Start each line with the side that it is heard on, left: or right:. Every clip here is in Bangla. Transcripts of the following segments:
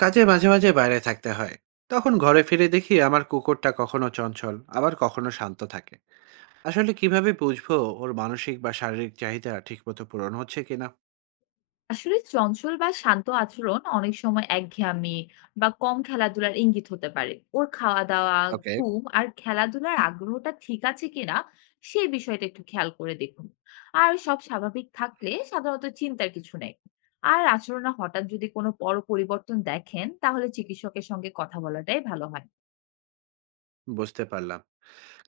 right: কাজে মাঝে মাঝে বাইরে থাকতে হয়। তখন ঘরে ফিরে দেখি আমার কুকুরটা কখনো চঞ্চল আবার কখনো শান্ত থাকে। আসলে কিভাবে বুঝবো ওর মানসিক বা শারীরিক চাহিদা ঠিকমতো পূরণ হচ্ছে কিনা?
left: আসলে চঞ্চল বা শান্ত আচরণ অনেক সময় একঘেয়েমি বা কম খেলাধুলার ইঙ্গিত হতে পারে। ওর খাওয়া দাওয়া,
right: ওকে,
left: ঘুম আর খেলাধুলার আগ্রহটা ঠিক আছে কিনা সেই বিষয়টা একটু খেয়াল করে দেখুন। আর সব স্বাভাবিক থাকলে সাধারণত চিন্তার কিছু নেই। আর আচরণে হঠাৎ যদি কোনো বড় পরিবর্তন দেখেন তাহলে চিকিৎসকের সঙ্গে কথা বলাটাই ভালো হয়।
right: বুঝতে পারলাম।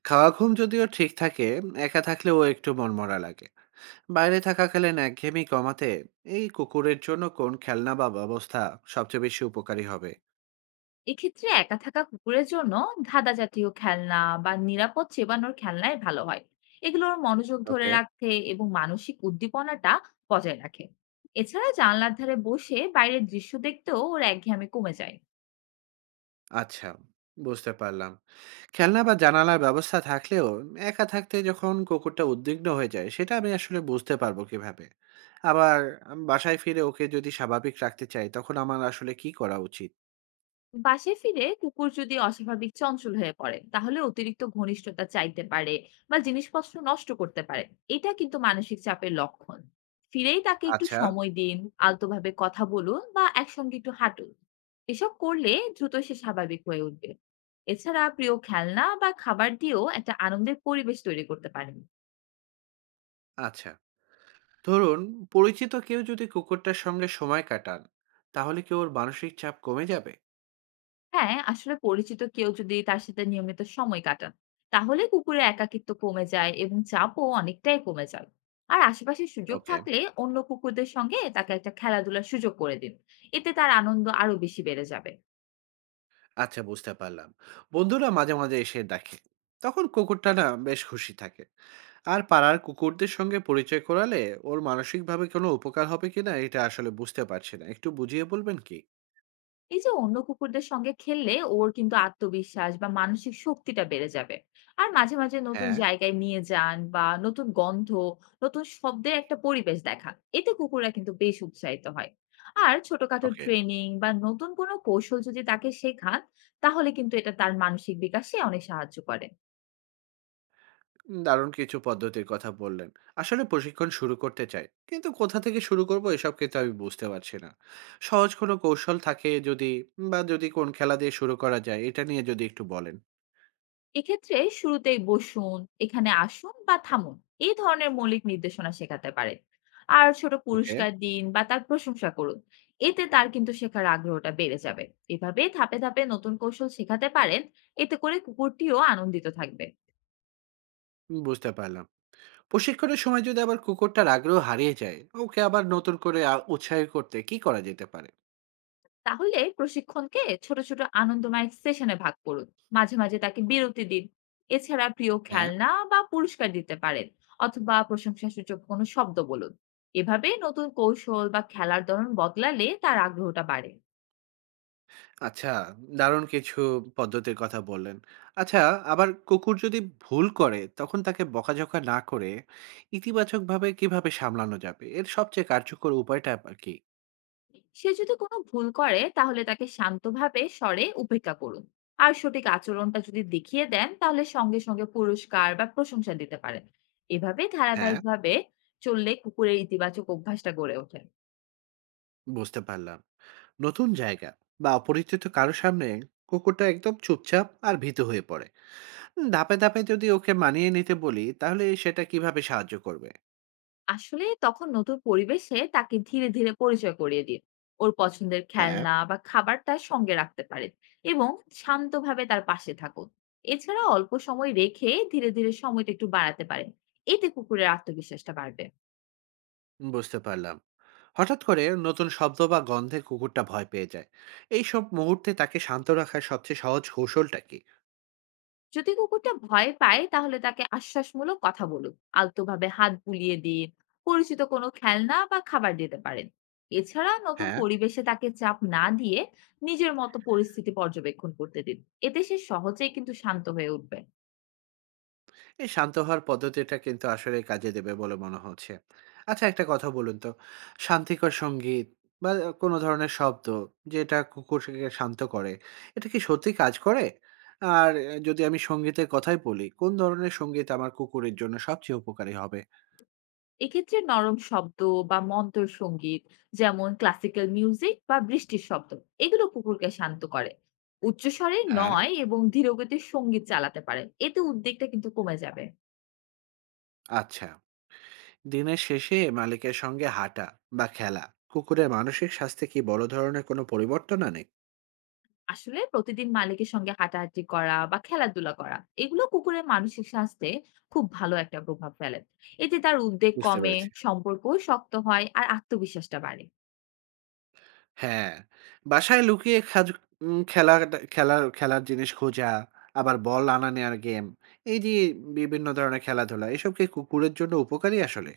right: খাওয়া ঘুম যদিও ঠিক থাকে, একা থাকলেও একটু মনমরা লাগে। বাইরে থাকাকালীন একঘেয়েমি কমাতে এই কুকুরের জন্য কোন খেলনা বা ব্যবস্থা সবচেয়ে বেশি উপকারী হবে?
left: এক্ষেত্রে একা থাকা কুকুরের জন্য ধাঁধা জাতীয় খেলনা বা নিরাপদ চেবানোর খেলনাই ভালো হয়। এগুলোর মনোযোগ ধরে
right: ওকে,
left: রাখতে এবং মানসিক উদ্দীপনাটা বজায় রাখে। এছাড়া জানলার ধারে বসে বাইরের দৃশ্য দেখতেও ওর একঘেয়েমি কমে যায়।
right: আচ্ছা, বুঝতে পারলাম। খেলনা বা জানালার ব্যবস্থা থাকলেও একা থাকতে যখন কুকুরটা উদ্বিগ্ন হয়ে যায়, সেটা আমি আসলে বুঝতে পারবো কিভাবে? আবার আমি বাসায় ফিরে ওকে যদি স্বাভাবিক রাখতে চাই, তখন আমার আসলে কি করা উচিত?
left: বাসায় ফিরে কুকুর যদি অস্বাভাবিক চঞ্চল হয়ে পড়ে তাহলে অতিরিক্ত ঘনিষ্ঠতা চাইতে পারে বা জিনিসপত্র নষ্ট করতে পারে। এটা কিন্তু মানসিক চাপের লক্ষণ। ফিরেই তাকে একটু
right: আচ্ছা।
left: সময় দিন, আলতোভাবে কথা বলুন বা একসঙ্গে একটু হাঁটুন। এসব করলে দ্রুত সে স্বাভাবিক হয়ে উঠবে। এছাড়া প্রিয় খেলনা বা খাবার দিয়েও একটা আনন্দের পরিবেশ তৈরি করতে পারেন।
right: আচ্ছা, ধরুন পরিচিত কেউ যদি কুকুরটার সঙ্গে সময় কাটান, তাহলে কি ওর মানসিক চাপ কমে যাবে?
left: হ্যাঁ, আসলে পরিচিত কেউ যদি তার সাথে নিয়মিত সময় কাটান, তাহলে কুকুরের একাকিত্ব কমে যায় এবং চাপও অনেকটাই কমে যায়। আর আশেপাশে সুযোগ
right: ওকে,
left: থাকলে অন্য কুকুরদের সঙ্গে তাকে একটা খেলাধুলার সুযোগ করে দিন। এতে তার আনন্দ আরো বেশি বেড়ে যাবে।
right: আচ্ছা, বুঝতে পারলাম। বন্ধুরা মাঝে মাঝে এসে দেখে, তখন কুকুরটা না বেশ খুশি থাকে। আর পাড়ার কুকুরদের সঙ্গে পরিচয় করালে ওর মানসিকভাবে কোনো উপকার হবে কিনা, এটা আসলে বুঝতে পারছি না, একটু বুঝিয়ে বলবেন কি?
left: এই যে অন্য কুকুরদের সঙ্গে খেললে ওর কিন্তু আত্মবিশ্বাস বা মানসিক শক্তিটা বেড়ে যাবে। আর মাঝে মাঝে নতুন
right: হ্যাঁ।
left: জায়গায় নিয়ে যান বা নতুন গন্ধ, নতুন শব্দের একটা পরিবেশ দেখান। এতে কুকুররা কিন্তু বেশ উৎসাহিত হয়। আর ছোটখাটো
right: ওকে,
left: ট্রেনিং বা নতুন কোনো কৌশল যদি তাকে শেখান তাহলে কিন্তু এটা তার মানসিক বিকাশে অনেক সাহায্য করে।
right: দারুণ কিছু পদ্ধতির কথা বললেন। আসলে প্রশিক্ষণ শুরু করতে চাই, কিন্তু কোথা থেকে শুরু করব এসব কিন্তু আমি বুঝতে পারছি না। সহজ কোনো কৌশল থাকে যদি, বা যদি কোন খেলা দিয়ে শুরু করা যায়, এটা নিয়ে যদি একটু বলেন।
left: এক্ষেত্রে শুরুতেই বসুন, এখানে আসুন বা থামুন, এই ধরনের মৌলিক নির্দেশনা শেখাতে পারেন। আর ছোট
right: ওকে,
left: পুরস্কার দিন বা তার প্রশংসা করুন, এতে তার কিন্তু শেখার আগ্রহটা বেড়ে যাবে। এভাবে ধাপে ধাপে নতুন কৌশল শেখাতে পারেন, এতে করে কুকুরটিও আনন্দিত থাকবে।
right: বুঝতে পারলাম। প্রশিক্ষণের সময় যদি আবার কুকুরটার আগ্রহ হারিয়ে যায়, ওকে আবার নতুন করে উৎসাহী করতে কি করা যেতে পারে?
left: তাহলে প্রশিক্ষণকে ছোট ছোট আনন্দময় সেশনে ভাগ করুন। মাঝে মাঝে তাকে বিরতি দিন। এছাড়া প্রিয়
right: হ্যাঁ,
left: খেলনা বা পুরস্কার দিতে পারেন, অথবা প্রশংসাসূচক কোনো শব্দ বলুন। এভাবে নতুন কৌশল বা খেলার ধরন বদলালে তার আগ্রহটা বাড়ে।
right: আচ্ছা, দারুণ কিছু পদ্ধতির কথা বললেন। আচ্ছা, আবার কুকুর যদি ভুল করে তখন তাকে বকাঝকা না করে ইতিবাচকভাবে কিভাবে সামলানো যাবে? এর সবচেয়ে কার্যকর উপায়টা আবার কি?
left: সে যদি কোনো ভুল করে তাহলে তাকে শান্তভাবে স্বরে উপেক্ষা করুন। আর সঠিক আচরণটা যদি দেখিয়ে দেন তাহলে সঙ্গে সঙ্গে পুরস্কার বা প্রশংসা দিতে পারেন। এভাবে
right: হ্যাঁ,
left: ধারাবাহিকভাবে চললে কুকুরের ইতিবাচক অভ্যাসটা গড়ে ওঠে।
right: বুঝতে পারলাম। নতুন জায়গা বা অপরিচিত কারো সামনে কুকুরটা একদম চুপচাপ আর ভীত হয়ে পড়ে। ধাপে, ধাপে যদি ওকে মানিয়ে নিতে বলি তাহলে সেটা কিভাবে সাহায্য করবে?
left: আসলে তখন নতুন পরিবেশে তাকে ধীরে ধীরে পরিচয় করিয়ে দিন। ওর পছন্দের
right: হ্যাঁ।
left: খেলনা বা খাবারটা সঙ্গে রাখতে পারেন এবং শান্তভাবে তার পাশে থাকুন। এছাড়া অল্প সময় রেখে ধীরে ধীরে সময়টা একটু বাড়াতে পারেন। এতে কুকুরের আত্মবিশ্বাসটা বাড়বে।
right: বুঝতে পারলাম। হঠাৎ করে নতুন শব্দ বা গন্ধে কুকুরটা ভয় পেয়ে যায়, এই সব মুহূর্তে তাকে শান্ত রাখার সবচেয়ে সহজ কৌশলটা কি?
left: যদি কুকুরটা ভয় পায় তাহলে তাকে আশ্বাসমূলক কথা বলুন, আলতোভাবে হাত বুলিয়ে দিন। পরিচিত কোনো খেলনা বা খাবার দিতে পারেন। এছাড়া নতুন
right: হ্যাঁ।
left: পরিবেশে তাকে চাপ না দিয়ে নিজের মতো পরিস্থিতি পর্যবেক্ষণ করতে দিন। এতে সে সহজেই কিন্তু শান্ত হয়ে উঠবে।
right: এই শান্ত হওয়ার পদ্ধতিটা কিন্তু আসলে কাজে দেবে বলে মনে হচ্ছে। আচ্ছা, একটা কথা বলুন তো, শান্তিকর সঙ্গীত বা কোনো ধরনের শব্দ যেটা কুকুরকে শান্ত করে, এটা কি সত্যি কাজ করে? আর যদি আমি সঙ্গীতের কথাই বলি, কোন ধরনের সঙ্গীত আমার কুকুরের জন্য সবচেয়ে উপকারী হবে?
left: এক্ষেত্রে নরম শব্দ বা মন্তর সঙ্গীত, যেমন ক্লাসিক্যাল মিউজিক বা বৃষ্টির শব্দ, এগুলো কুকুরকে শান্ত করে। উচ্চস্বরে
right: হ্যাঁ।
left: নয় এবং ধীরগতির সঙ্গীত চালাতে পারে, এতে উদ্বেগটা কিন্তু কমে যাবে।
right: আচ্ছা, দিনের শেষে মালিকের সঙ্গে হাঁটা বা খেলা কুকুরের মানসিক স্বাস্থ্যে কি বড় ধরনের কোনো পরিবর্তন আনে?
left: আসলে প্রতিদিন মালিকের সঙ্গে হাঁটাহাঁটি করা বা খেলাধুলা করা, এগুলো কুকুরের মানসিক স্বাস্থ্যে খুব ভালো একটা প্রভাব ফেলে। এতে তার উদ্বেগ
right: বুঝতে
left: কমে,
right: পেরেছি।
left: সম্পর্ক শক্ত হয় আর আত্মবিশ্বাসটা বাড়ে।
right: হ্যাঁ, বাসায় লুকিয়ে খেলা খেলার খেলার জিনিস খোঁজা, আবার বল আনা নেওয়ার গেম, এই যে বিভিন্ন ধরনের খেলাধুলা, এসব কি কুকুরের জন্য উপকারী আসলে?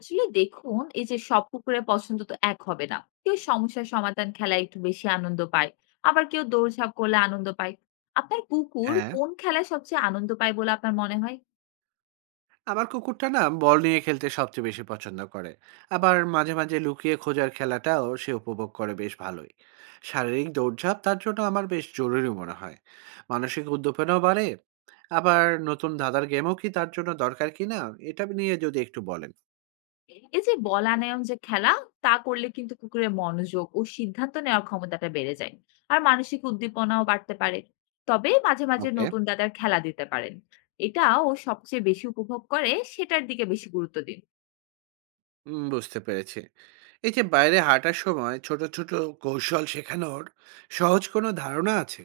left: আসলে দেখুন, এই যে সব কুকুরের পছন্দ তো এক হবে না। কেউ সমস্যার সমাধান খেলায় একটু বেশি আনন্দ পায়, আবার কেউ দৌড়ঝাঁপ করলে আনন্দ পায়। আপনার কুকুর
right: হ্যাঁ,
left: কোন খেলায় সবচেয়ে আনন্দ পায় বলে আপনার মনে হয়?
right: আমার কুকুরটা না বল নিয়ে খেলতে সবচেয়ে বেশি পছন্দ করে। আবার মাঝে মাঝে লুকিয়ে খোঁজার খেলাটাও সে উপভোগ করে বেশ ভালোই। শারীরিক দৌড়ঝাঁপ তার জন্য আমার বেশ জরুরি মনে হয়, মানসিক উদ্দীপনাও বাড়ে। আবার নতুন ধাঁধার গেমও কি তার জন্য দরকার কিনা, এটা নিয়ে যদি একটু বলেন।
left: এই যে বলায়ন যে খেলা, তা করলে কিন্তু কুকুরের মনোযোগ ও সিদ্ধান্ত নেওয়ার ক্ষমতাটা বেড়ে যায়। আর মানসিক উদ্দীপনাও বাড়তে পারে। তবে মাঝে মাঝে
right: ওকে,
left: নতুন দাদার খেলা দিতে পারেন। এটা ও সবচেয়ে বেশি উপভোগ করে সেটার দিকে বেশি গুরুত্ব দিন।
right: বুঝতে পেরেছি। এই যে বাইরে হাঁটার সময় ছোট ছোট কৌশল শেখানোর সহজ কোনো ধারণা আছে?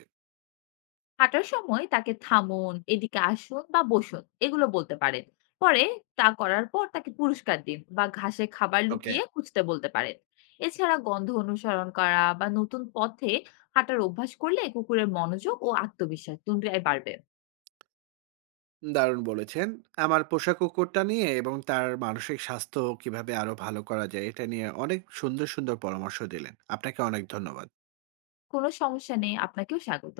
left: হাঁটার সময় তাকে থামুন, এদিকে আসুন বা বসুন, এগুলো বলতে পারেন। পরে তা করার পর তাকে পুরস্কার দিন বা ঘাসে খাবার
right: ওকে,
left: লুকিয়ে খুঁজতে বলতে পারেন। এছাড়া গন্ধ অনুসরণ করা বা নতুন পথে হাঁটার অভ্যাস করলে কুকুরের মনোযোগ ও আত্মবিশ্বাস দুটোই বাড়বে।
right: দারুণ বলেছেন। আমার পোষা কুকুরটা নিয়ে এবং তার মানসিক স্বাস্থ্য কিভাবে আরো ভালো করা যায়, এটা নিয়ে অনেক সুন্দর, সুন্দর পরামর্শ দিলেন। আপনাকে অনেক ধন্যবাদ।
left: কোনো সমস্যা নেই, আপনাকেও স্বাগত।